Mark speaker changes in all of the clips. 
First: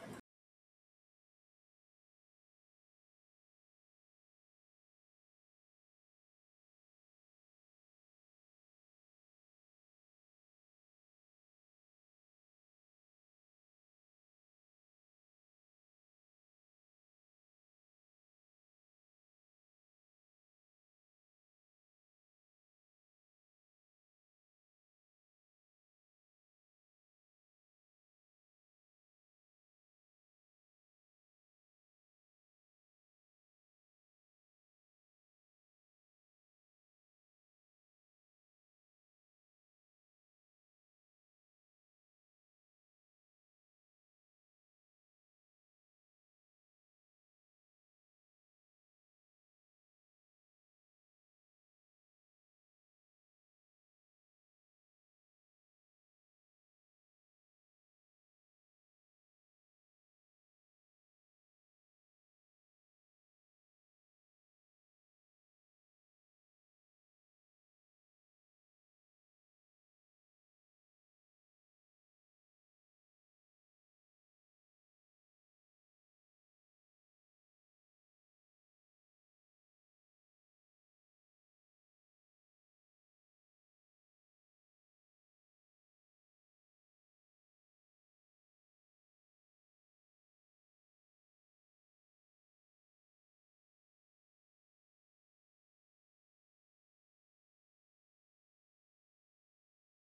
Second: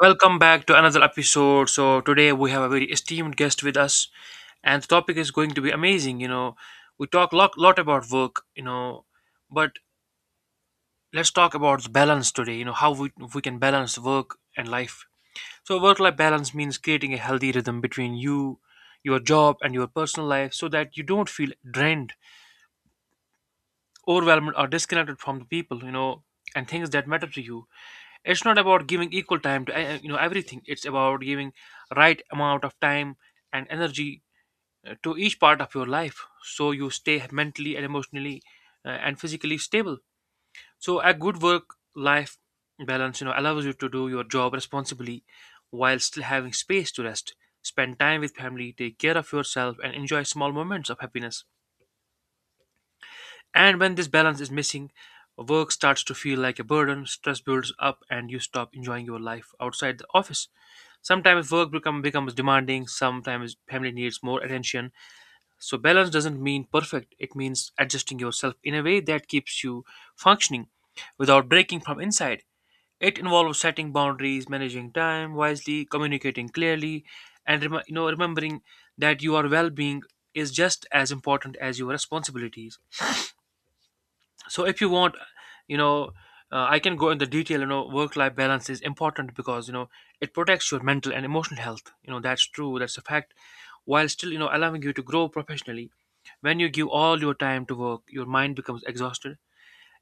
Speaker 1: Welcome back to another episode. So today we have a very esteemed guest with us, and the topic is going to be amazing. You know, we talk lot about work. You know, but let's talk about the balance today. You know, how we can balance work and life. So work life balance means creating a healthy rhythm between you, your job, and your personal life, so that you don't feel drained, overwhelmed, or disconnected from the people, you know, and things that matter to you. It's not about giving equal time to you know everything, it's about giving right amount of time and energy to each part of your life, so you stay mentally and emotionally and physically stable. So a good work life balance, you know, allows you to do your job responsibly while still having space to rest, spend time with family, take care of yourself, and enjoy small moments of happiness. And when this balance is missing, work starts to feel like a burden, stress builds up, and you stop enjoying your life outside the office. Sometimes becomes demanding, sometimes family needs more attention. So, balance doesn't mean perfect, it means adjusting yourself in a way that keeps you functioning without breaking from inside. It involves setting boundaries, managing time wisely, communicating clearly, and remembering that your well being is just as important as your responsibilities. So if you want, you know, I can go in the detail. You know, work life balance is important because, you know, it protects your mental and emotional health. You know, that's true, that's a fact, while still, you know, allowing you to grow professionally. When you give all your time to work, your mind becomes exhausted,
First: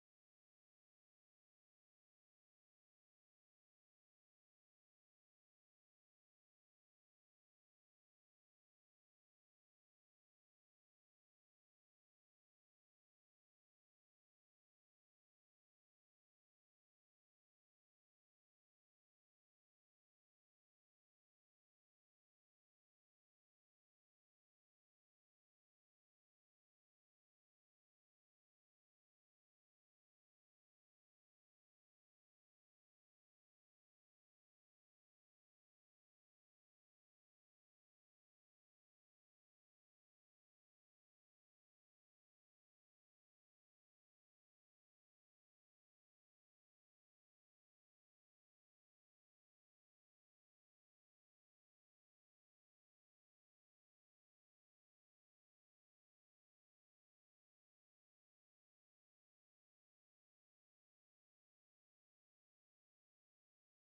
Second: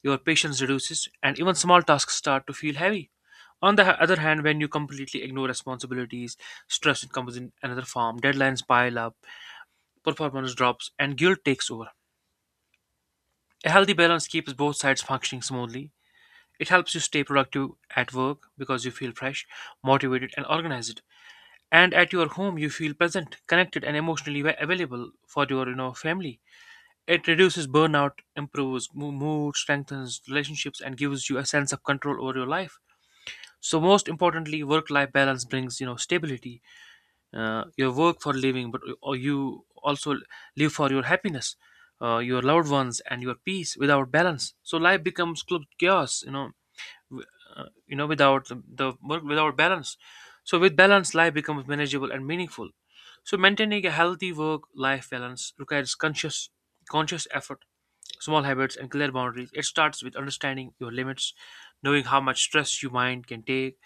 Speaker 1: your patience reduces, and even small tasks start to feel heavy. On the other hand, when you completely ignore responsibilities, stress comes in another form, deadlines pile up, performance drops, and guilt takes over. A healthy balance keeps both sides functioning smoothly. It helps you stay productive at work because you feel fresh, motivated, and organized. And at your home, you feel present, connected, and emotionally available for your, you know, family. It reduces burnout, improves mood, strengthens relationships, and gives you a sense of control over your life. So most importantly, work-life balance brings, you know, stability. You work for living, but or you also live for your happiness, your loved ones, and your peace. Without balance, so life becomes club chaos. You know, w- you know, without the work without balance, so with balance life becomes manageable and meaningful. So maintaining a healthy work life balance requires conscious effort, small habits, and clear boundaries. It starts with understanding your limits, knowing how much stress your mind can take,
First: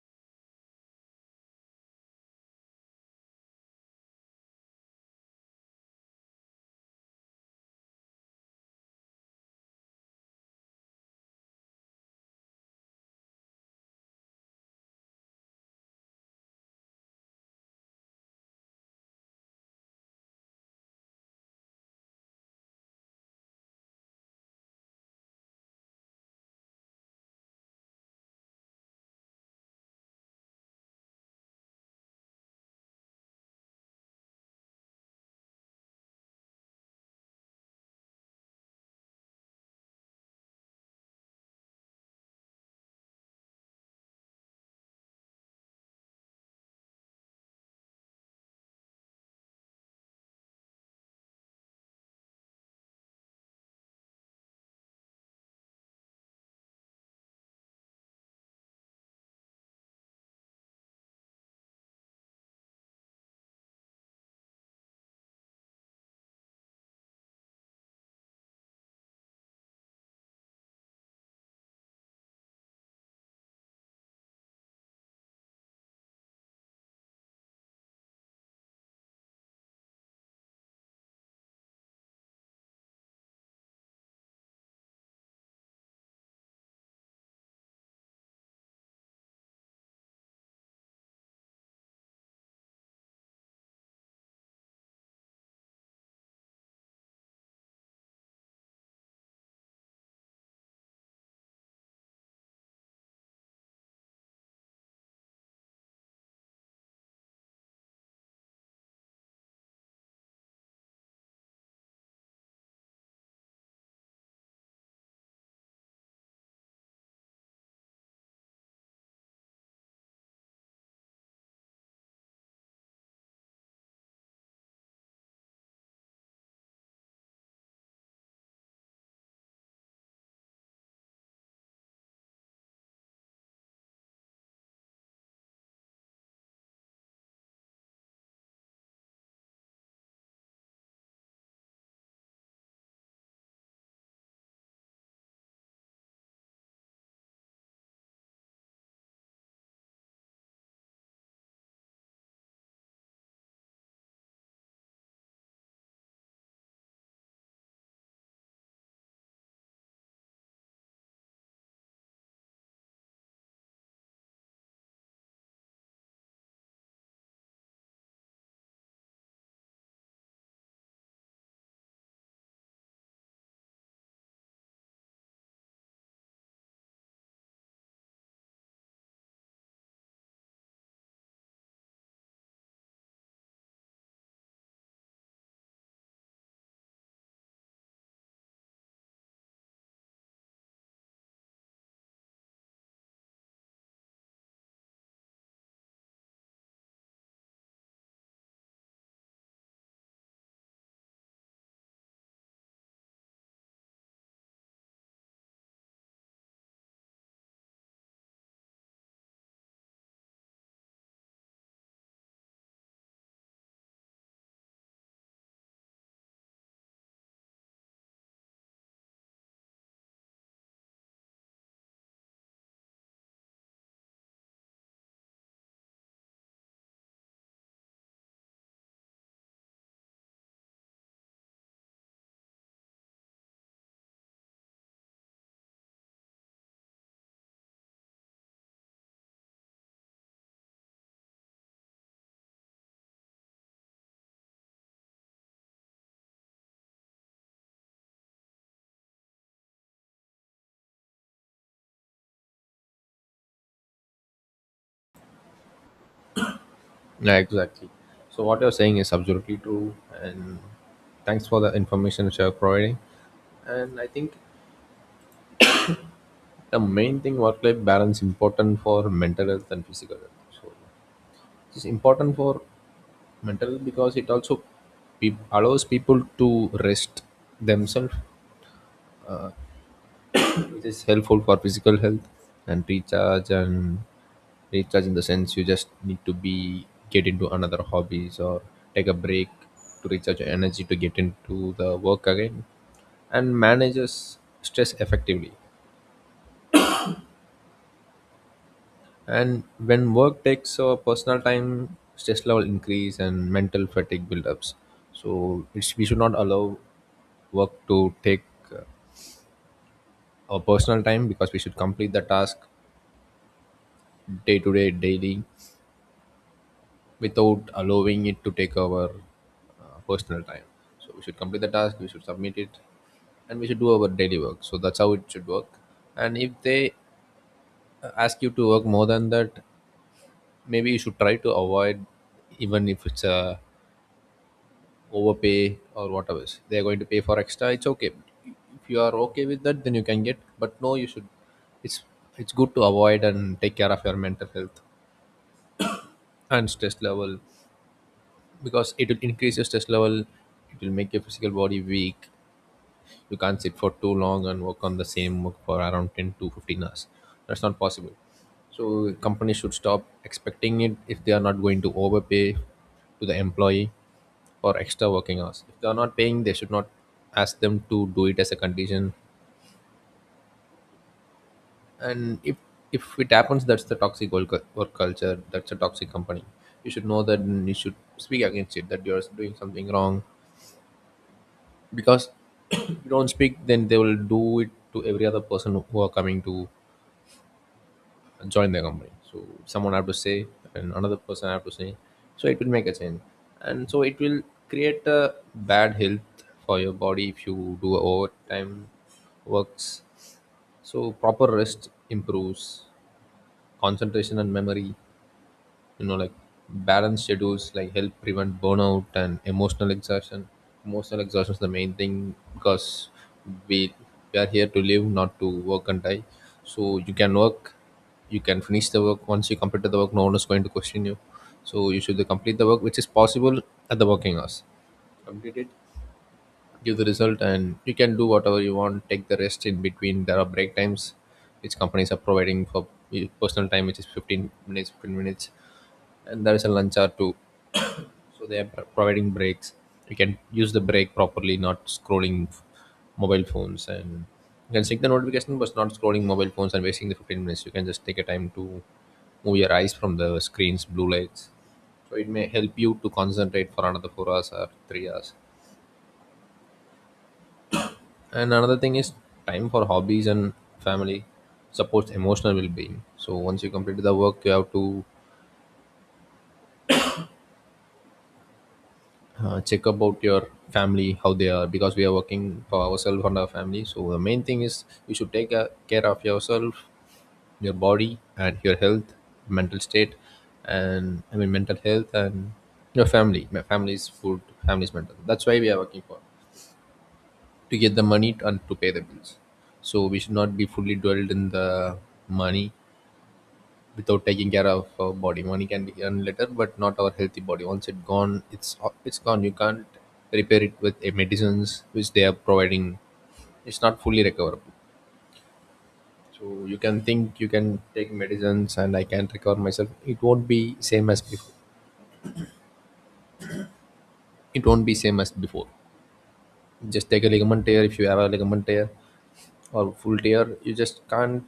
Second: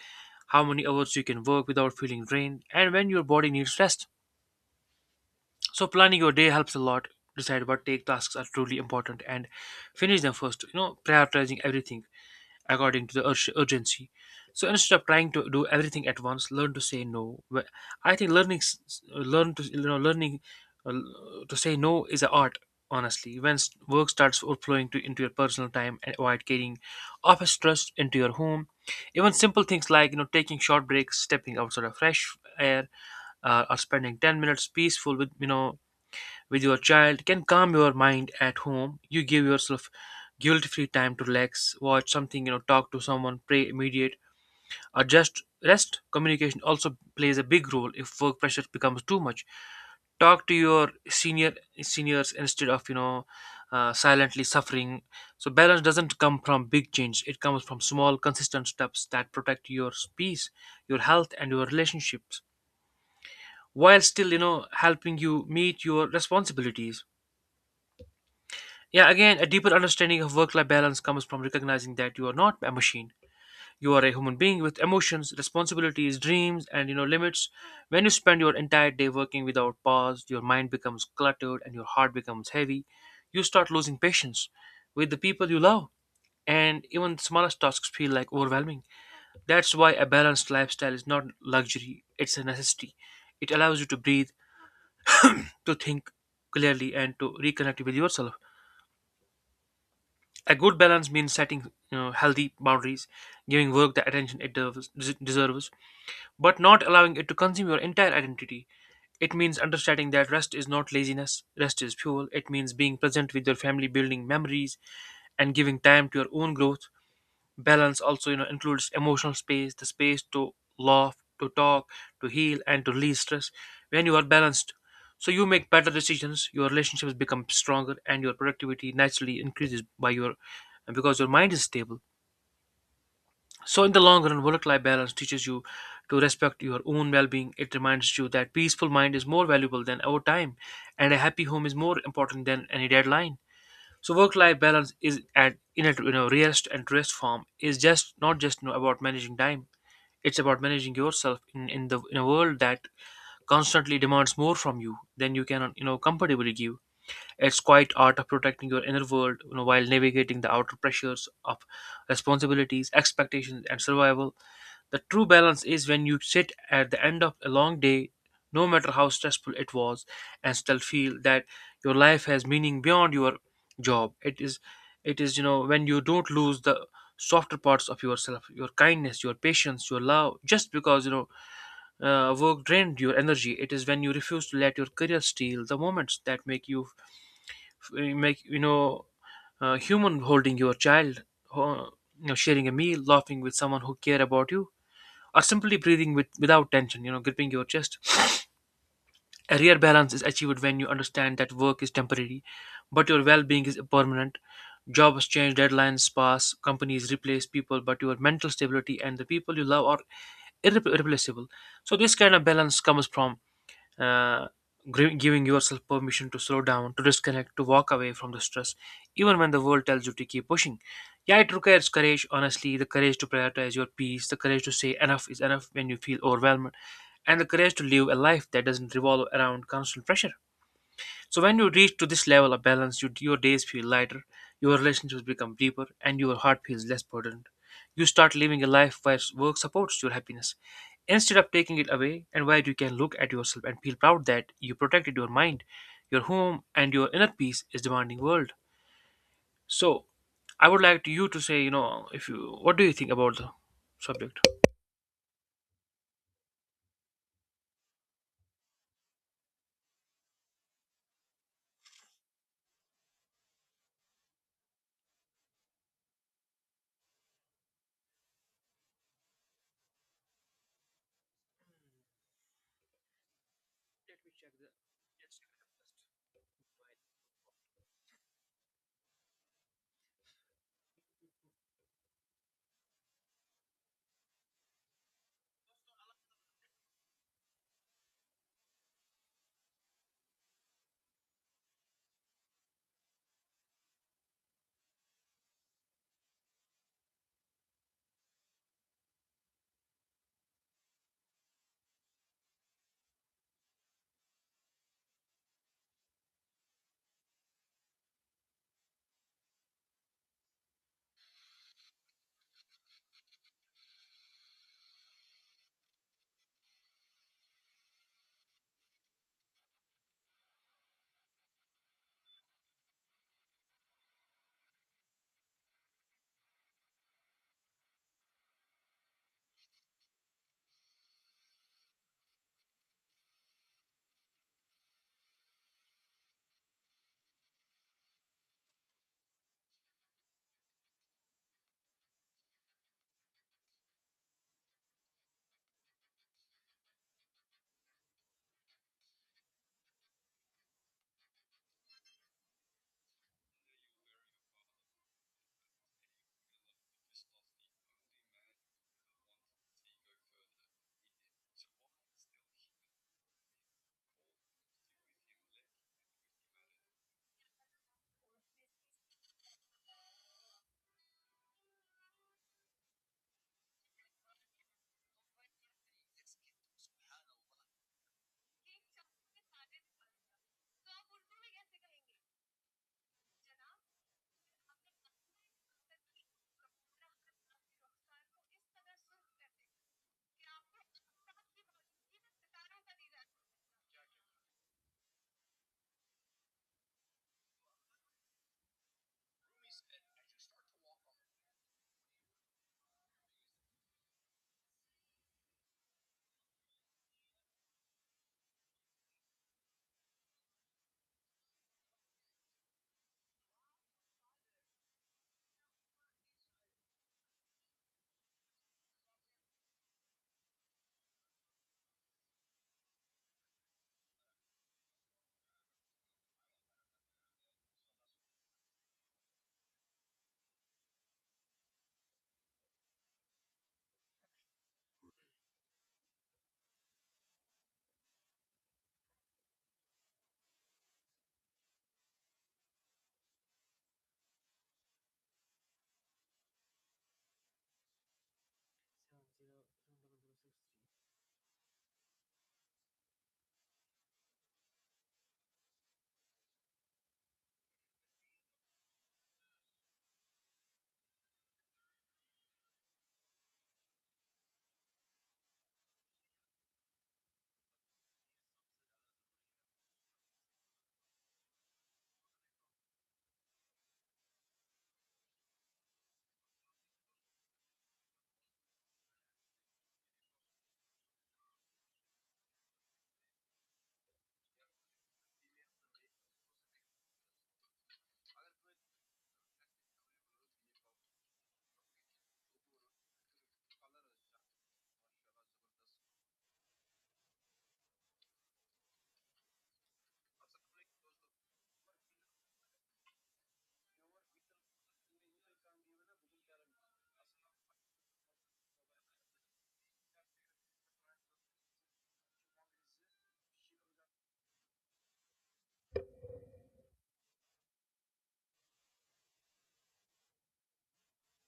Speaker 1: how many hours you can work without feeling drained, and when your body needs rest. So planning your day helps a lot. Decide what take tasks are truly important and finish them first, you know, prioritizing everything according to the urgency. So instead of trying to do everything at once, learn to say no. I think learn to, you know, to say no is an art. Honestly, when work starts overflowing into your personal time, and avoid carrying office stress into your home. Even simple things like, you know, taking short breaks, stepping outside of fresh air, or spending 10 minutes peaceful with, you know, with your child can calm your mind at home. You give yourself guilt-free time to relax, watch something, you know, talk to someone, pray, mediate, or just rest. Communication also plays a big role if work pressure becomes too much. Talk to your seniors instead of, you know, silently suffering. So balance doesn't come from big change. It comes from small, consistent steps that protect your peace, your health, and your relationships while still, you know, helping you meet your responsibilities. Yeah, again, a deeper understanding of work life balance comes from recognizing that you are not a machine. You are a human being with emotions, responsibilities, dreams, and, you know, limits. When you spend your entire day working without pause, your mind becomes cluttered and your heart becomes heavy. You start losing patience with the people you love, and even the smallest tasks feel like overwhelming. That's why a balanced lifestyle is not luxury, it's a necessity. It allows you to breathe, to think clearly, and to reconnect with yourself. A good balance means setting, you know, healthy boundaries, giving work the attention it deserves, but not allowing it to consume your entire identity. It means understanding that rest is not laziness, rest is fuel. It means being present with your family, building memories, and giving time to your own growth. Balance also, you know, includes emotional space, the space to laugh, to talk, to heal, and to release stress. When you are balanced, so you make better decisions, your relationships become stronger, and your productivity naturally increases by your because your mind is stable. So in the long run, work-life balance teaches you to respect your own well-being. It reminds you that peaceful mind is more valuable than our time, and a happy home is more important than any deadline. So work-life balance is at in a, you know, rarest and truest form is just not just, you know, about managing time. It's about managing yourself in a world that constantly demands more from you than you can, you know, comfortably give. It's quite art of protecting your inner world, you know, while navigating the outer pressures of responsibilities, expectations, and survival. The true balance is when you sit at the end of a long day, no matter how stressful it was, and still feel that your life has meaning beyond your job. You know, when you don't lose the softer parts of yourself, your kindness, your patience, your love, just because, you know, work drained your energy. It is when you refuse to let your career steal the moments that make, you know, human, holding your child, uh, you know, sharing a meal, laughing with someone who care about you, or simply breathing without tension, you know, gripping your chest. A rare balance is achieved when you understand that work is temporary, but your well being is permanent. Jobs change, deadlines pass, companies replace people, but your mental stability and the people you love are irreplaceable. So, this kind of balance comes from uh, giving yourself permission to slow down, to disconnect, to walk away from the stress, even when the world tells you to keep pushing. Yeah, it requires courage, honestly, the courage to prioritize your peace, the courage to say enough is enough when you feel overwhelmed, and the courage to live a life that doesn't revolve around constant pressure. So when you reach to this level of balance, your days feel lighter, your relationships become deeper, and your heart feels less burdened. You start living a life where work supports your happiness instead of taking it away, and where you can look at yourself and feel proud that you protected your mind, your home, and your inner peace is demanding world. So, I would like to you to say, you know, if you, what do you think about the subject?
Speaker 2: Yeah, exactly. So what you're saying is absolutely true, and thanks for the information which you're providing. And I think the main thing, work-life balance important for mental health and physical health. So it's important for mental health because
Speaker 1: Let
Speaker 2: it
Speaker 1: me check
Speaker 2: also
Speaker 1: the. Let's check the
Speaker 2: allows
Speaker 1: first.
Speaker 2: people to rest themselves. uh, It is helpful for physical health and recharge, and recharge in the sense you just need to be get into another hobbies or take a break to recharge your energy to get into the work again and manages stress effectively. And when work takes over personal time, stress level increase and mental fatigue buildups. So it's, we should not allow work to take uh, our personal time, because we should complete the task day to day daily without allowing it to take our personal time. So we should complete the task, we should submit it, and we should do our daily work. So that's how it should work. And if they ask you to work more than that, maybe you should try to avoid, even if it's a overpay or whatever. They are going to pay for extra. It's okay. If you are okay with that, then you can get. But no, you should. It's it's good to avoid and take care of your mental health and stress level, because it will increase your stress level, it will make your physical body weak. You can't sit for too long and work on the same work for around 10 to 15 hours. That's not possible. So companies should stop expecting it if they are not going to overpay to the employee for extra working hours. If they are not paying, they should not ask them to do it as a condition. And if it happens, that's the toxic work culture, that's a toxic company. You should know that and you should speak against it, that you're doing something wrong. Because if you don't speak, then they will do it to every other person who are coming to join their company. So someone have to say and another person have to say, so it will make a change. And so it will create a bad health for your body if you do overtime works. So proper rest improves concentration and memory, you know, like balanced schedules like help prevent burnout and emotional exhaustion. Emotional exhaustion is the main thing, because we we are here to live, not to work and die. So you can work, you can finish the work. Once you complete the work, no one is going to question you. So you should complete the work which is possible at the working hours, give the result, and you can do whatever you want, take the rest in between. There are break times which companies are providing for personal time, which is 15 minutes, 15 minutes. And there is a lunch hour too. So they are providing breaks. You can use the break properly, not scrolling mobile phones. And you can check the notification, but not scrolling mobile phones and wasting the 15 minutes. You can just take a time to move your eyes from the screens blue lights, so it may help you to concentrate for another 4 hours or 3 hours. And another thing is time for hobbies and family supports emotional well-being. So once you complete the work, you have to check about your family, how they are, because we are working for ourselves and our family. So the main thing is you should take care of yourself, your body and your health, mental state, and I mean mental health, and your family, my family's food, family's mental. That's why we are working for, to get the money and to pay the bills. So we should not be fully dwelled in the money without taking care of our body. Money can be earned later, but not our healthy body. Once it's gone, it's gone. You can't repair it with medicines which they are providing. It's not fully recoverable. So you can think, you can take medicines and I can recover myself. It won't be same as before. It won't be same as before. Just take a ligament tear. If you have a ligament tear or full tear, you just can't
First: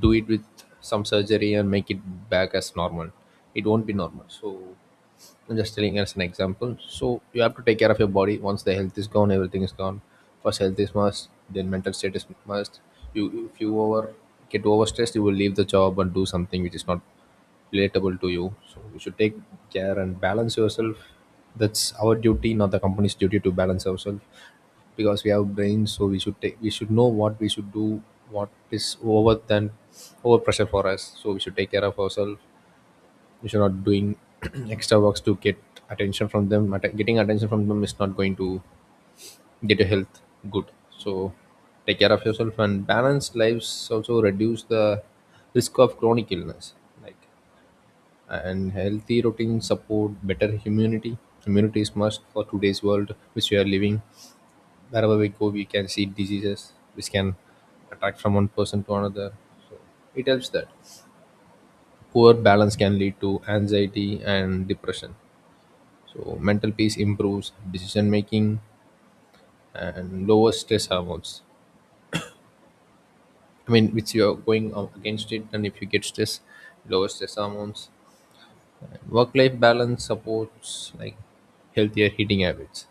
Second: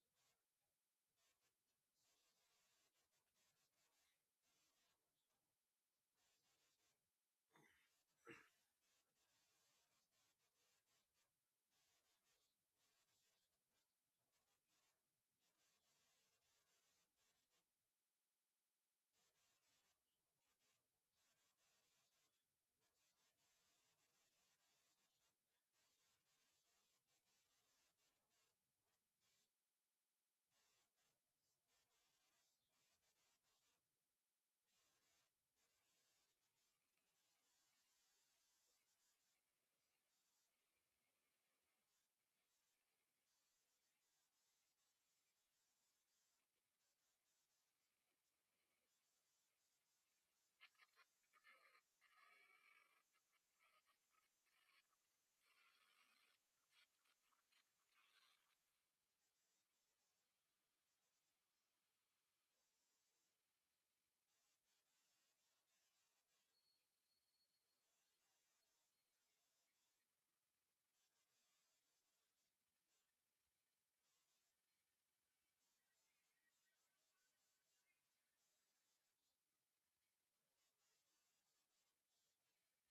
Speaker 2: do it with some surgery and make it back as normal. It won't be normal. So I'm just telling as an example. So you have to take care of your body. Once the health is gone, everything is gone. First, health is must. Then mental state is must. You, if you over get overstressed, you will leave the job and do something which is not relatable to you. So you should take care and balance yourself. That's our duty, not the company's duty to balance ourselves, because we have brains. So we should take, we should know what we should do, what is over than over pressure for us. So we should take care of ourselves. If you're not doing extra works to get attention from them, getting attention from them is not going to get your health good. So take care of yourself. And balanced lives also reduce the risk of chronic illness, like, and healthy routines support better immunity. Immunity is must for today's world which we are living. Wherever we go, we can see diseases which can attack from one person to another. So it helps that poor balance can lead to anxiety and depression. So mental peace improves decision making and lowers stress hormones. I mean, which you are going against it, and if you get stress, lower stress hormones. Work life balance supports like healthier eating habits.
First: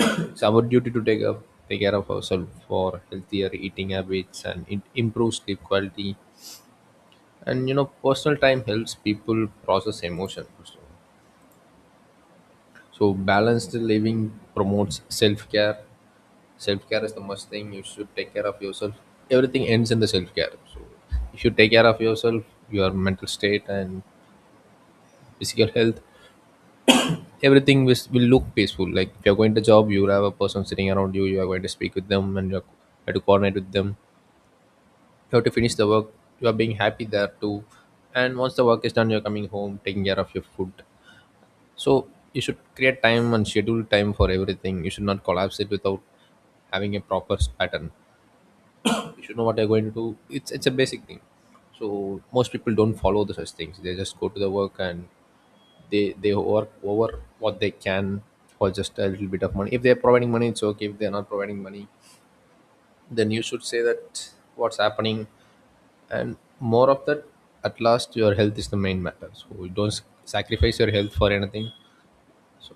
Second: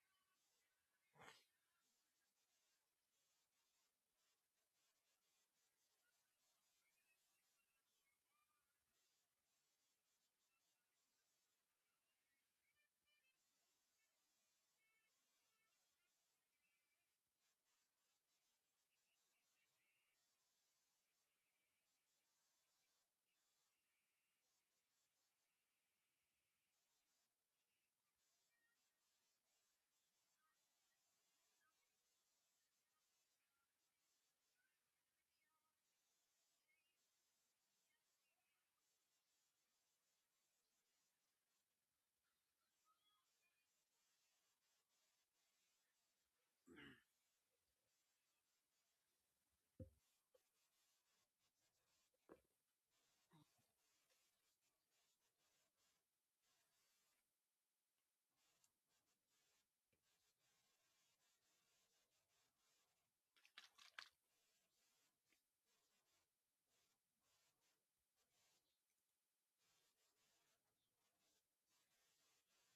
Speaker 2: It's our duty to take up, take care of ourselves for healthier eating habits, and it improves sleep quality. And you know, personal time helps people process emotions. So balanced living promotes self care. Self-care is the must thing. You should take care of yourself. Everything ends in the self-care. So if you take care of yourself, your mental state and physical health, everything will look peaceful. Like if you're going to job, you have a person sitting around you, you are going to speak with them, and you have to coordinate with them, you have to finish the work, you are being happy there too. And once the work is done, you're coming home, taking care of your food. So you should create time and schedule time for everything. You should not collapse it without having a proper pattern. You should know what you're going to do. It's a basic thing. So most people don't follow the such things. They just go to the work, and they work over what they can for just a little bit of money. If they're providing money, it's okay. If they're not providing money, then you should say that, what's happening. And more of that, at last your health is the main matter. So you don't sacrifice your health for anything. So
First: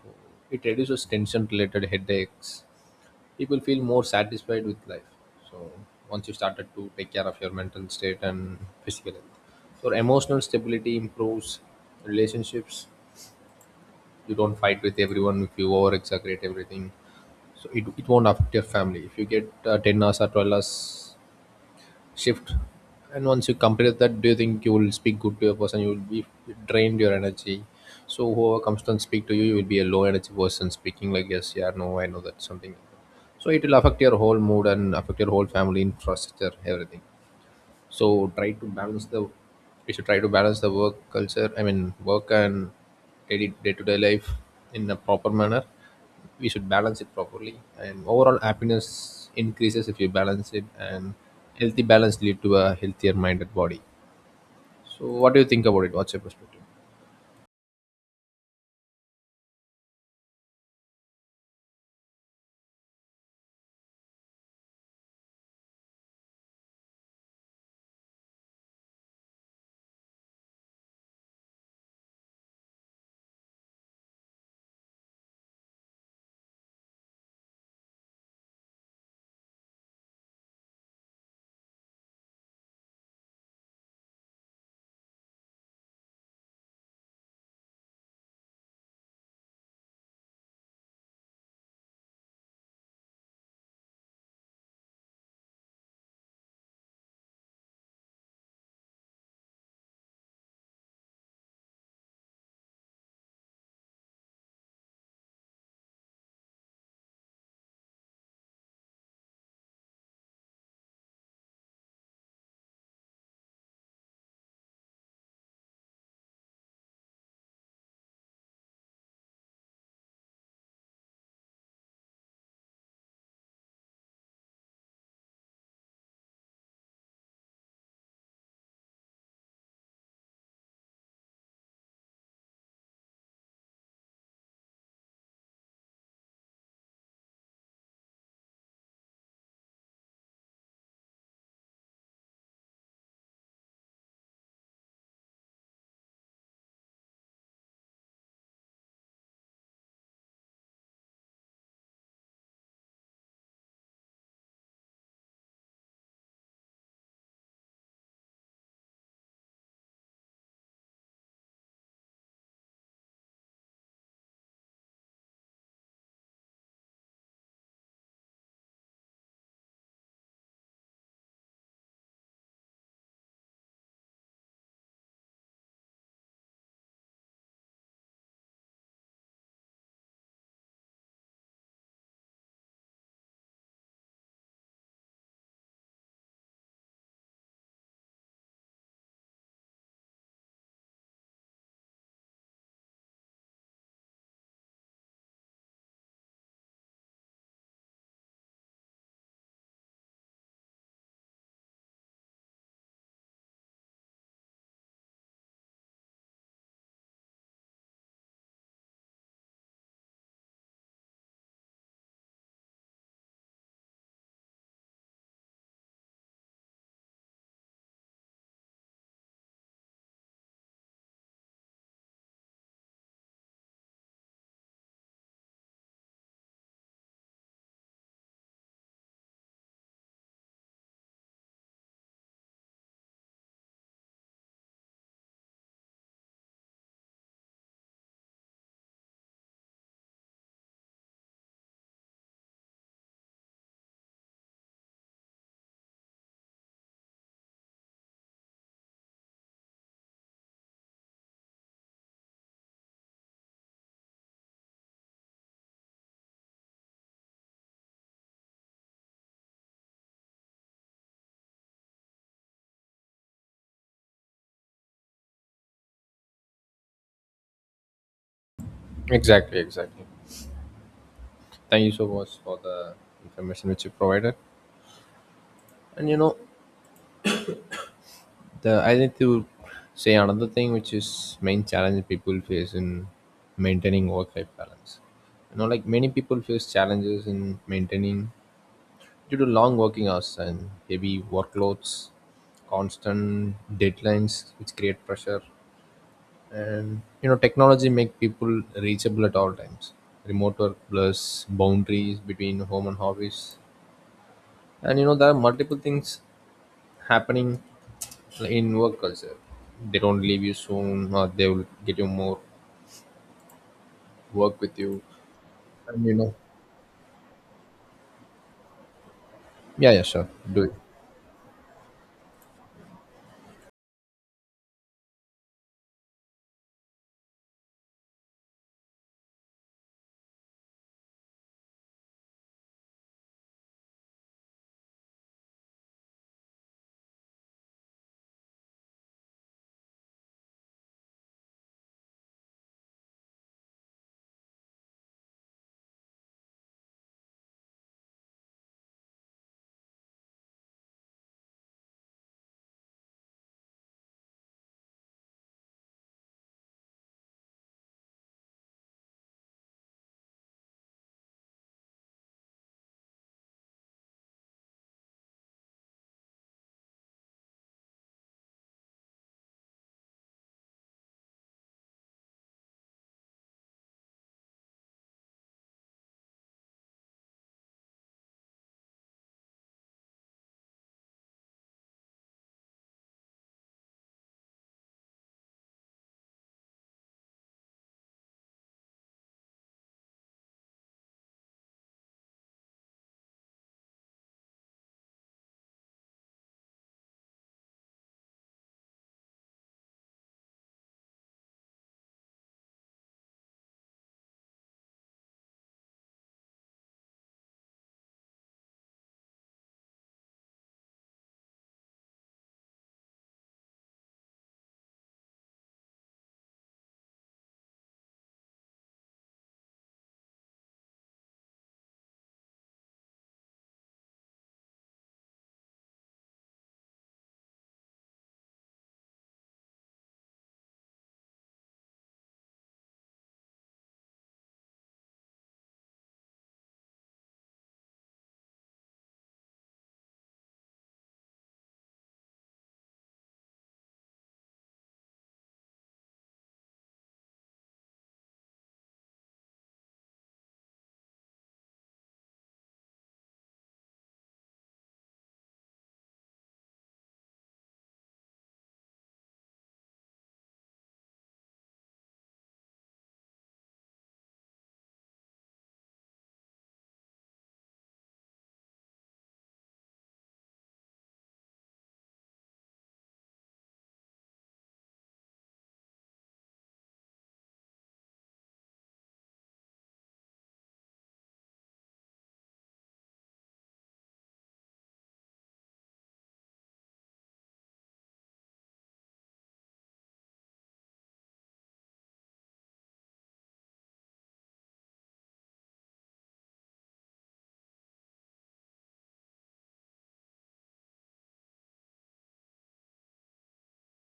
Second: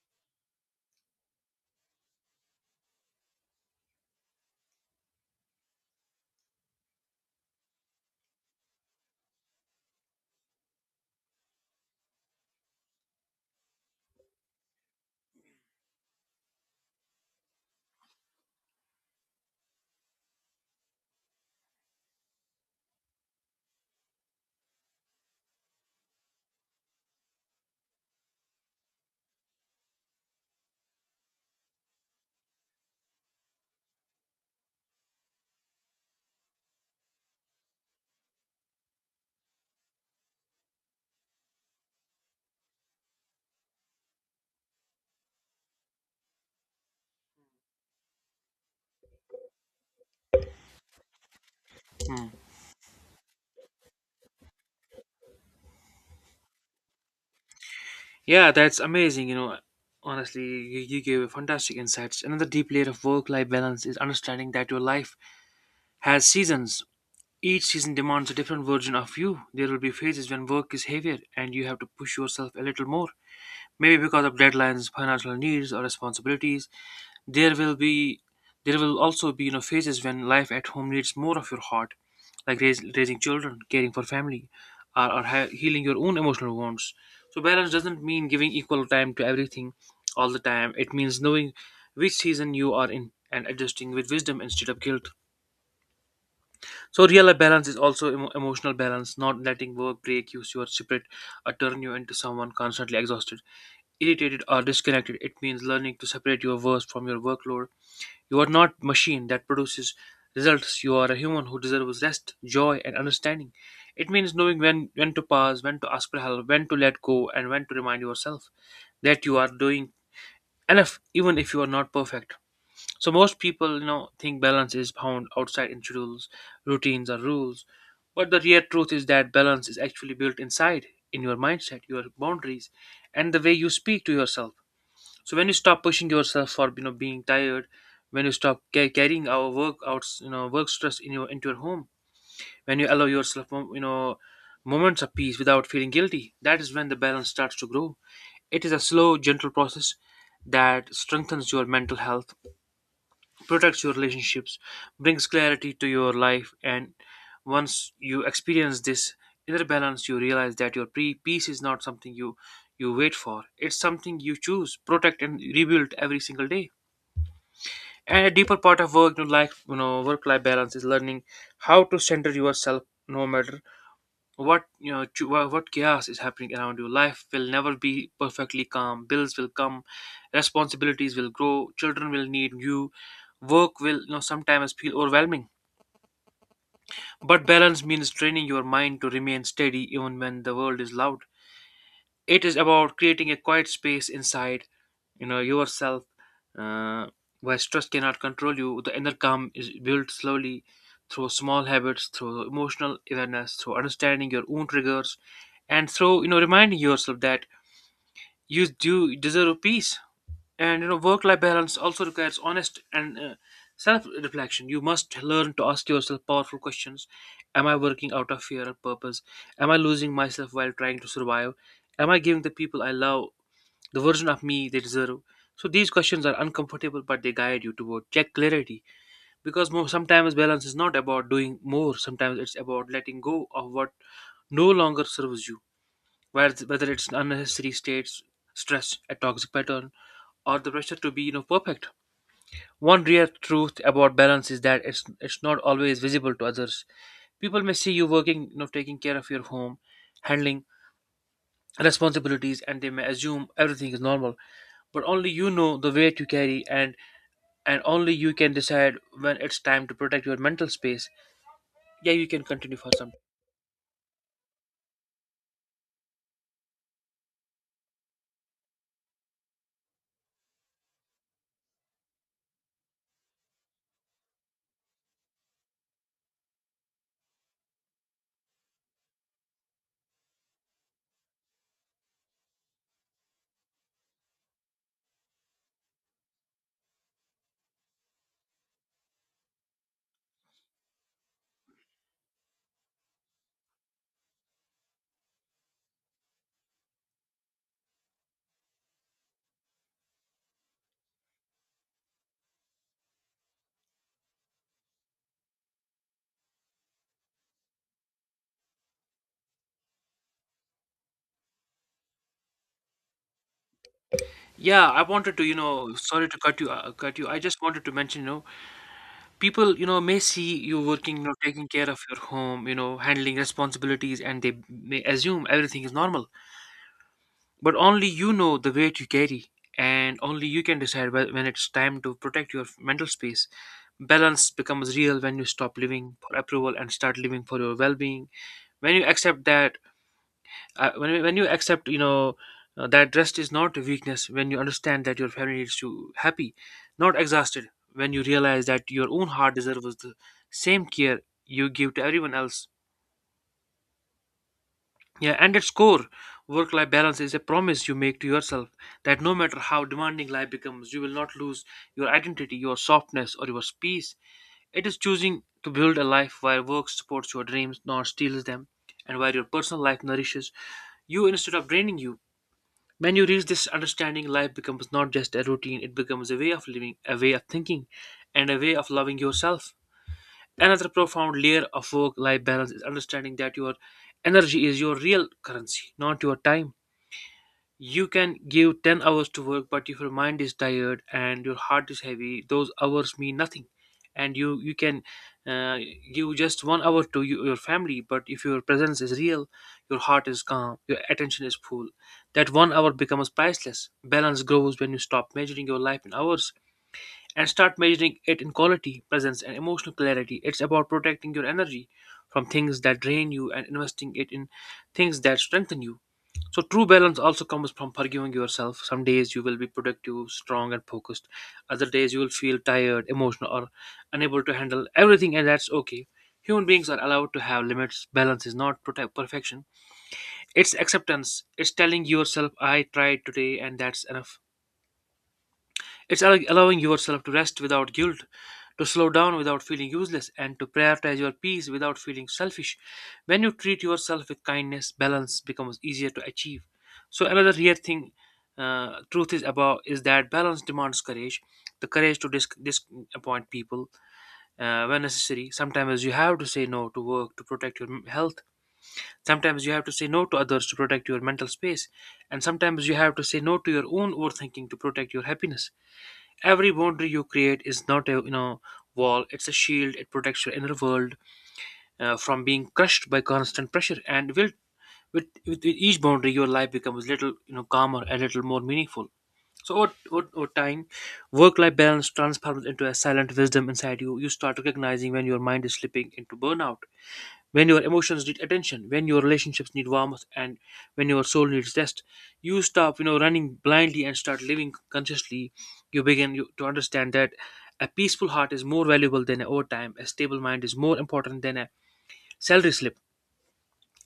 Speaker 2: it reduces tension related headaches, people feel more satisfied with life. So once you started to take care of your mental state and physical health, so emotional stability improves relationships. You don't fight with everyone if you over exaggerate everything. So it won't affect your family. If you get 10 hours or 12 hours shift, and once you complete that, do you think you will speak good to a person? You will be drained your energy. So whoever comes and speak to you, you will be a low energy person, speaking like, yes, yeah, no, I know that, something like that. So it will affect your whole mood and affect your whole family infrastructure, everything. So try to balance the, we should try to balance the work culture, I mean work and day to day life in a proper manner. We should balance it properly, and overall happiness increases if you balance it. And healthy balance lead to a healthier minded body. So what do you think about it? What's your perspective?
Speaker 1: Yeah, that's amazing. You know, honestly, you gave fantastic insights. Another deep layer of work life balance is understanding that your life has seasons. Each season demands a different version of you. There will be phases when work is heavier and you have to push yourself a little more, maybe because of deadlines, financial needs, or responsibilities. there will be there will also be, you know, phases when life at home needs more of your heart, like raising children, caring for family, or healing your own emotional wounds. So balance doesn't mean giving equal time to everything all the time, it means knowing which season you are in and adjusting with wisdom instead of guilt. So real life balance is also emotional balance, not letting work break you your spirit or turn you into someone constantly exhausted, irritated, or disconnected. It means learning to separate your worth from your workload. You are not machine that produces results. You are a human who deserves rest, joy, and understanding. It means knowing when to pause, when to ask for help, when to let go, and when to remind yourself that you are doing enough, even if you are not perfect. So most people, you know, think balance is found outside in schedules, routines, or rules. But the real truth is that balance is actually built inside, in your mindset, your boundaries, and the way you speak to yourself. So when you stop pushing yourself for being tired, when you stop carrying our work out, work stress in your into your home, when you allow yourself moments of peace without feeling guilty, that is when the balance starts to grow. It is a slow, gentle process that strengthens your mental health, protects your relationships, brings clarity to your life. And once you experience this inner balance, you realize that your peace is not something you wait for. It's something you choose, protect, and rebuild every single day. And a deeper part of work, work life balance is learning how to center yourself no matter what, what chaos is happening around you. Life will never be perfectly calm. Bills will come, responsibilities will grow, children will need you, work will sometimes feel overwhelming. But balance means training your mind to remain steady even when the world is loud. It is about creating a quiet space inside yourself, uh, where stress cannot control you. The inner calm is built slowly, through small habits, through emotional awareness, through understanding your own triggers, and through reminding yourself that you do deserve peace. And work life balance also requires honest and self reflection. You must learn to ask yourself powerful questions. Am I working out of fear or purpose? Am I losing myself while trying to survive? Am I giving the people I love the version of me they deserve? So these questions are uncomfortable, but they guide you toward check clarity, because sometimes balance is not about doing more. Sometimes it's about letting go of what no longer serves you, whether it's unnecessary states, stress, a toxic pattern, or the pressure to be perfect. One rare truth about balance is that it's not always visible to others. People may see you working, you know, taking care of your home, handling responsibilities, and they may assume everything is normal. But only you know the weight you carry, and only you can decide when it's time to protect your mental space. Yeah, you can continue for some.
Speaker 2: Exactly, exactly. Thank you so much for the information which you provided. And you know, the, I need to say another thing, which is, main challenge people face in maintaining work life balance. You know, like many people face challenges in maintaining, due to long working hours and heavy workloads, constant deadlines which create pressure, and you know, technology make people reachable at all times. Remote work plus boundaries between home and hobbies, and you know there are multiple things happening in work culture. They don't leave you soon, or they will get you more work with
Speaker 1: Yeah,
Speaker 2: you,
Speaker 1: I wanted to, you know,
Speaker 2: and you
Speaker 1: sorry
Speaker 2: know.
Speaker 1: to cut you, cut you. I just wanted to mention, you know, people,
Speaker 2: Yeah, yeah,
Speaker 1: may
Speaker 2: sure.
Speaker 1: see
Speaker 2: Do it.
Speaker 1: you working, taking care of your home, handling responsibilities, and they may assume everything is normal. But only you know the weight you carry, and only you can decide when it's time to protect your mental space. Balance becomes real when you stop living for approval and start living for your well-being. When you accept that, when you accept, that rest is not a weakness, when you understand that your family needs you happy, not exhausted, when you realize that your own heart deserves the same care you give to everyone else. Yeah, and its core, work life balance is a promise you make to yourself that no matter how demanding life becomes, you will not lose your identity, your softness, or your peace. It is choosing to build a life where work supports your dreams, not steals them, and where your personal life nourishes you instead of draining you. When you reach this understanding, life becomes not just a routine. It becomes a way of living, a way of thinking, and a way of loving yourself. Another profound layer of work life balance is understanding that your energy is your real currency, not your time. You can give 10 hours to work, but if your mind is tired and your heart is heavy, those hours mean nothing. And you can uh, give just 1 hour to you, your family, but if your presence is real, your heart is calm, your attention is full, that 1 hour becomes priceless. Balance grows when you stop measuring your life in hours and start measuring it in quality, presence, and emotional clarity. It's about protecting your energy from things that drain you and investing it in things that strengthen you. So true balance also comes from forgiving yourself. Some days you will be productive, strong, and focused. Other days you will feel tired, emotional, or unable to handle everything, and that's okay. Human beings are allowed to have limits. Balance is not protect perfection. It's acceptance. It's telling yourself I tried today and that's enough. It's allowing yourself to rest without guilt, to slow down without feeling useless, and to prioritize your peace without feeling selfish. When you treat yourself with kindness, balance becomes easier to achieve. So another real thing, truth is about is that balance demands courage, the courage to disappoint people when necessary. Sometimes you have to say no to work to protect your health. Sometimes you have to say no to others to protect your mental space, and sometimes you have to say no to your own overthinking to protect your happiness. Every boundary you create is not a, wall. It's a shield. It protects your inner world, from being crushed by constant pressure. And will, with each boundary, your life becomes little, calmer and little more meaningful. So over time, work life balance transforms into a silent wisdom inside you. You start recognizing when your mind is slipping into burnout, when your emotions need attention, when your relationships need warmth, and when your soul needs rest. You stop, you know, running blindly and start living consciously. You begin to understand that a peaceful heart is more valuable than an overtime, a stable mind is more important than a salary slip,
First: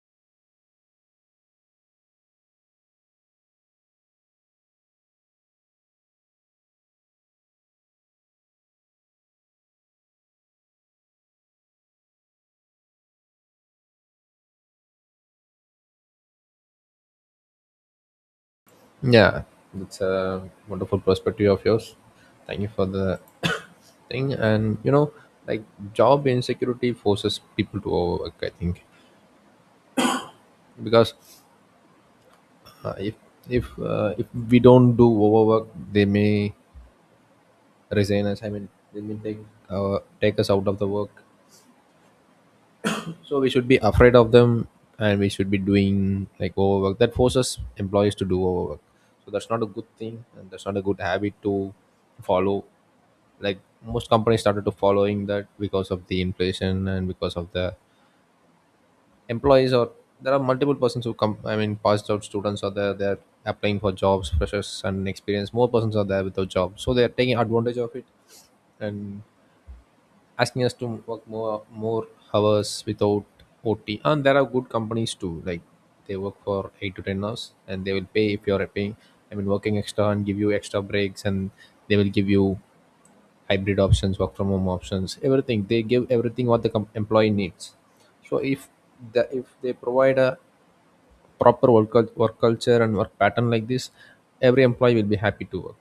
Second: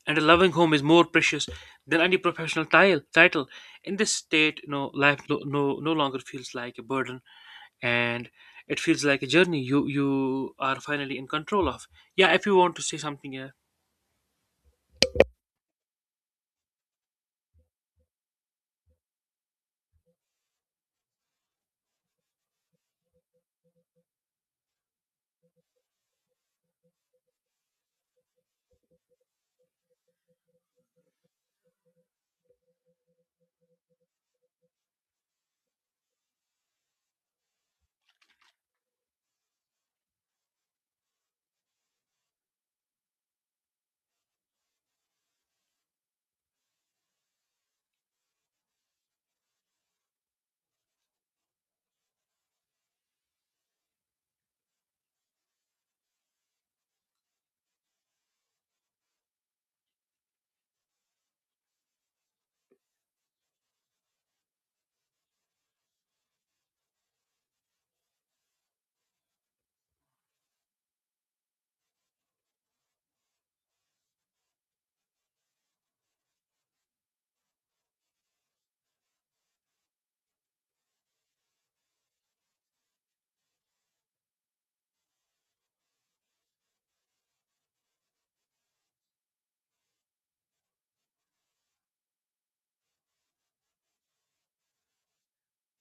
Speaker 1: and a loving home is more precious than any professional title. In this state, you know, life no longer feels like a burden, and it feels like a journey you are finally in control of. Yeah, if you want to say something, yeah.
Speaker 2: Yeah, that's a wonderful perspective of yours. Thank you for the thing. And you know, like, job insecurity forces people to overwork. I think because if if we don't do overwork, they may resign us. I mean, they may take take us out of the work. So we should be afraid of them, and we should be doing like overwork. That forces employees to do overwork. So that's not a good thing, and that's not a good habit to follow. Like, most companies started to following that because of the inflation and because of the employees, or there are multiple persons who come, I mean passed out students are there, they're applying for jobs, freshers and experienced, more persons are there without jobs, so they're taking advantage of it and asking us to work more hours without ot. And there are good companies too, like they work for 8 to 10 hours, and they will pay if you're paying, I mean working extra, and give you extra breaks, and they will give you hybrid options, work from home options, everything. They give everything what the employee needs. So if the if they provide a proper work culture and work pattern like this, every employee will be happy to work.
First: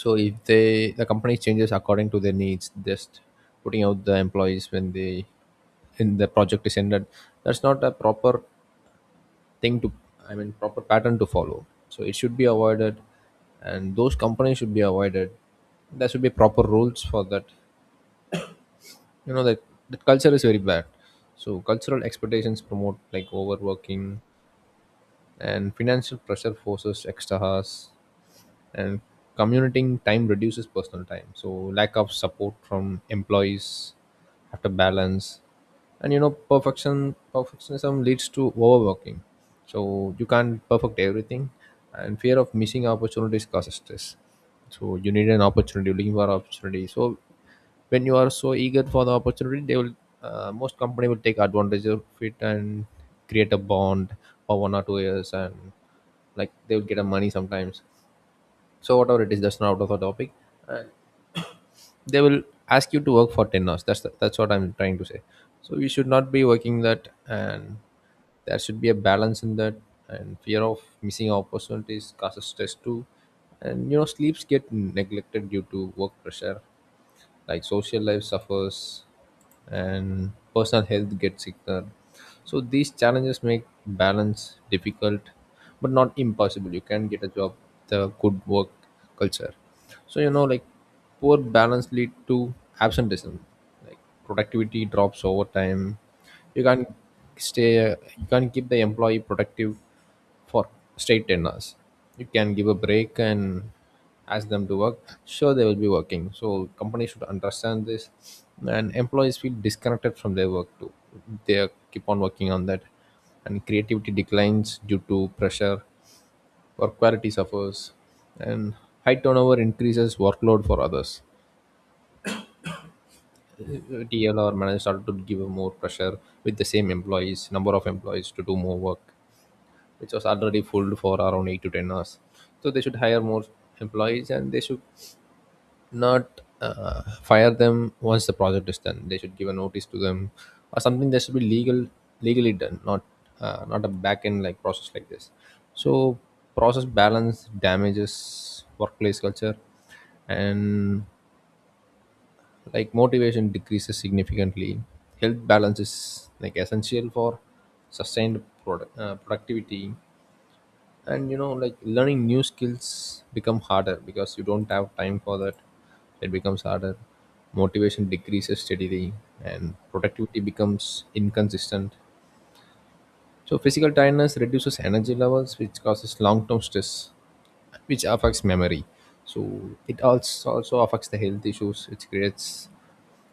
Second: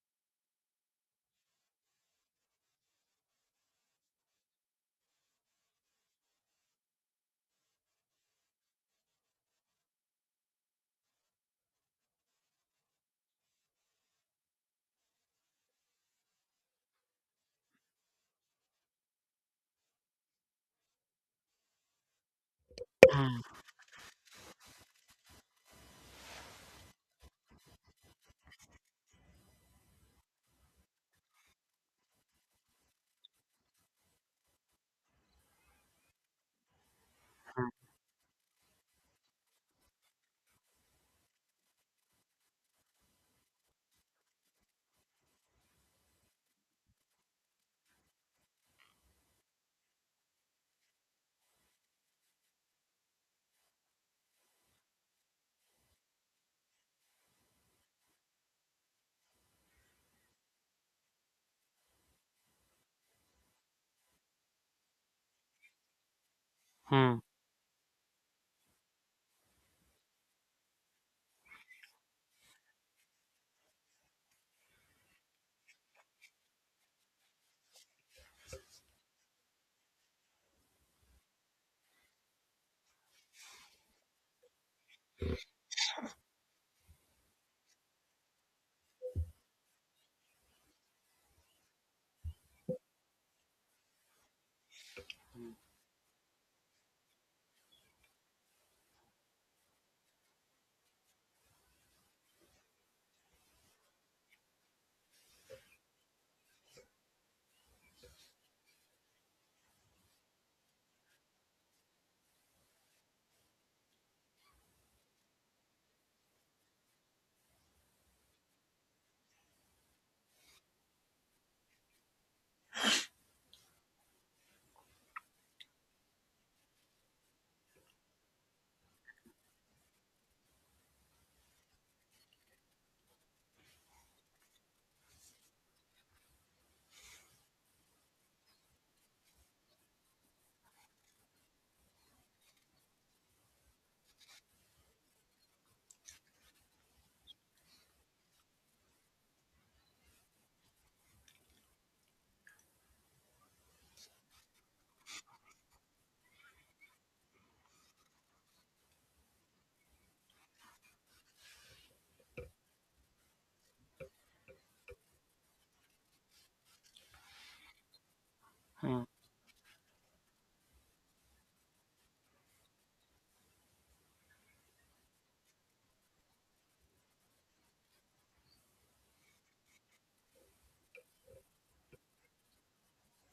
Speaker 2: So if the company changes according to their needs, just putting out the employees when they in the project is ended, that's not a proper thing to, I mean proper pattern to follow. So it should be avoided, and those companies should be avoided. There should be proper rules for that. You know, that that culture is very bad. So cultural expectations promote like
Speaker 1: Mm.
Speaker 2: overworking, and financial pressure forces extra hours, and commuting time reduces personal time, so lack of support from employees, have to balance. And you know, perfectionism leads to overworking, so you can't perfect everything. And fear of missing opportunities causes stress, so you need an opportunity, looking for opportunity. So when you are so eager for the opportunity, they will, most company will take advantage of it and create a bond for 1 or 2 years, and like they will get a money sometimes. So whatever it is, that's not out of the topic. And they will ask you to work for 10 hours. That's that's what I'm trying to say. So we should not be working that,
Speaker 1: Hmm.
Speaker 2: and there should be a balance in that. And fear of missing opportunities causes stress too. And you know, sleeps get neglected due to work pressure, like social life suffers and personal health gets sicker. So these challenges make balance difficult, but not impossible. You can get a job, the good work culture. So you know, like poor balance lead to absenteeism, like productivity drops over time. You can't stay, you can't keep the employee productive for straight 10 hours. You can give a break and ask them to work, sure they will be working. So companies should understand this. And employees feel disconnected from their work too, they keep on working on that. And creativity declines due to pressure, work quality suffers, and high turnover increases workload for others. TL or managers started to give more pressure with the same employees, number of employees, to do more work, which was already full for around 8 to 10 hours. So they should hire more employees, and they should not fire them once the project is done. They should give a notice to them or something, that should be legal, legally done, not not a back end like process like this. So process balance damages workplace culture, and like motivation decreases significantly. Health balance is like essential for sustained productivity. And you know, like learning new skills become harder because you don't have time for that, it becomes harder. Motivation decreases
Speaker 1: Hmm.
Speaker 2: steadily and productivity becomes inconsistent. So physical tiredness reduces energy levels, which causes long-term stress, which affects memory. So it also affects the health issues it creates,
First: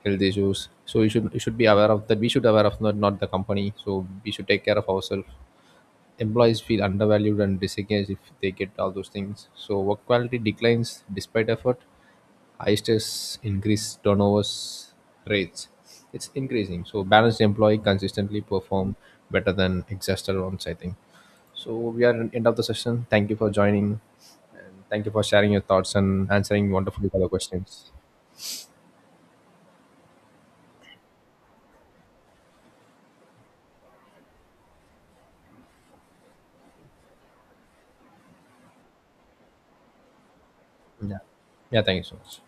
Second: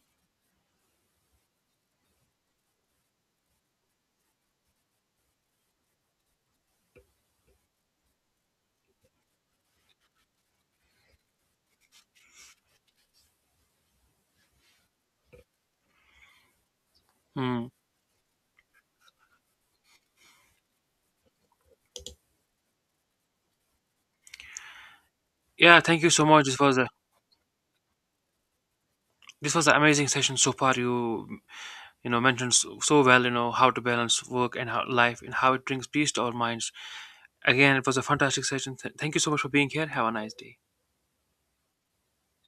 Speaker 2: health issues. So you should, you should be aware of that. We should aware of, not the company, so we should take care of ourselves. Employees feel undervalued and disengaged if they get all those things. So work quality declines despite effort. High stress increase turnovers rates. It's increasing. So balanced
Speaker 1: Mm.
Speaker 2: employee consistently perform better than exhausted ones, I think. So we are at end of the session. Thank you for joining, and thank you for sharing your
Speaker 1: Yeah,
Speaker 2: thoughts
Speaker 1: thank you so
Speaker 2: and
Speaker 1: much.
Speaker 2: answering wonderfully for the questions.
Speaker 1: This was an amazing session so far. You know mentioned so well, you know, how to balance work and how, life, and how it brings peace to our minds. Again, it was a fantastic session. Thank you so much for being here. Have a nice day.
Speaker 2: Yeah. Yeah, thank you so much.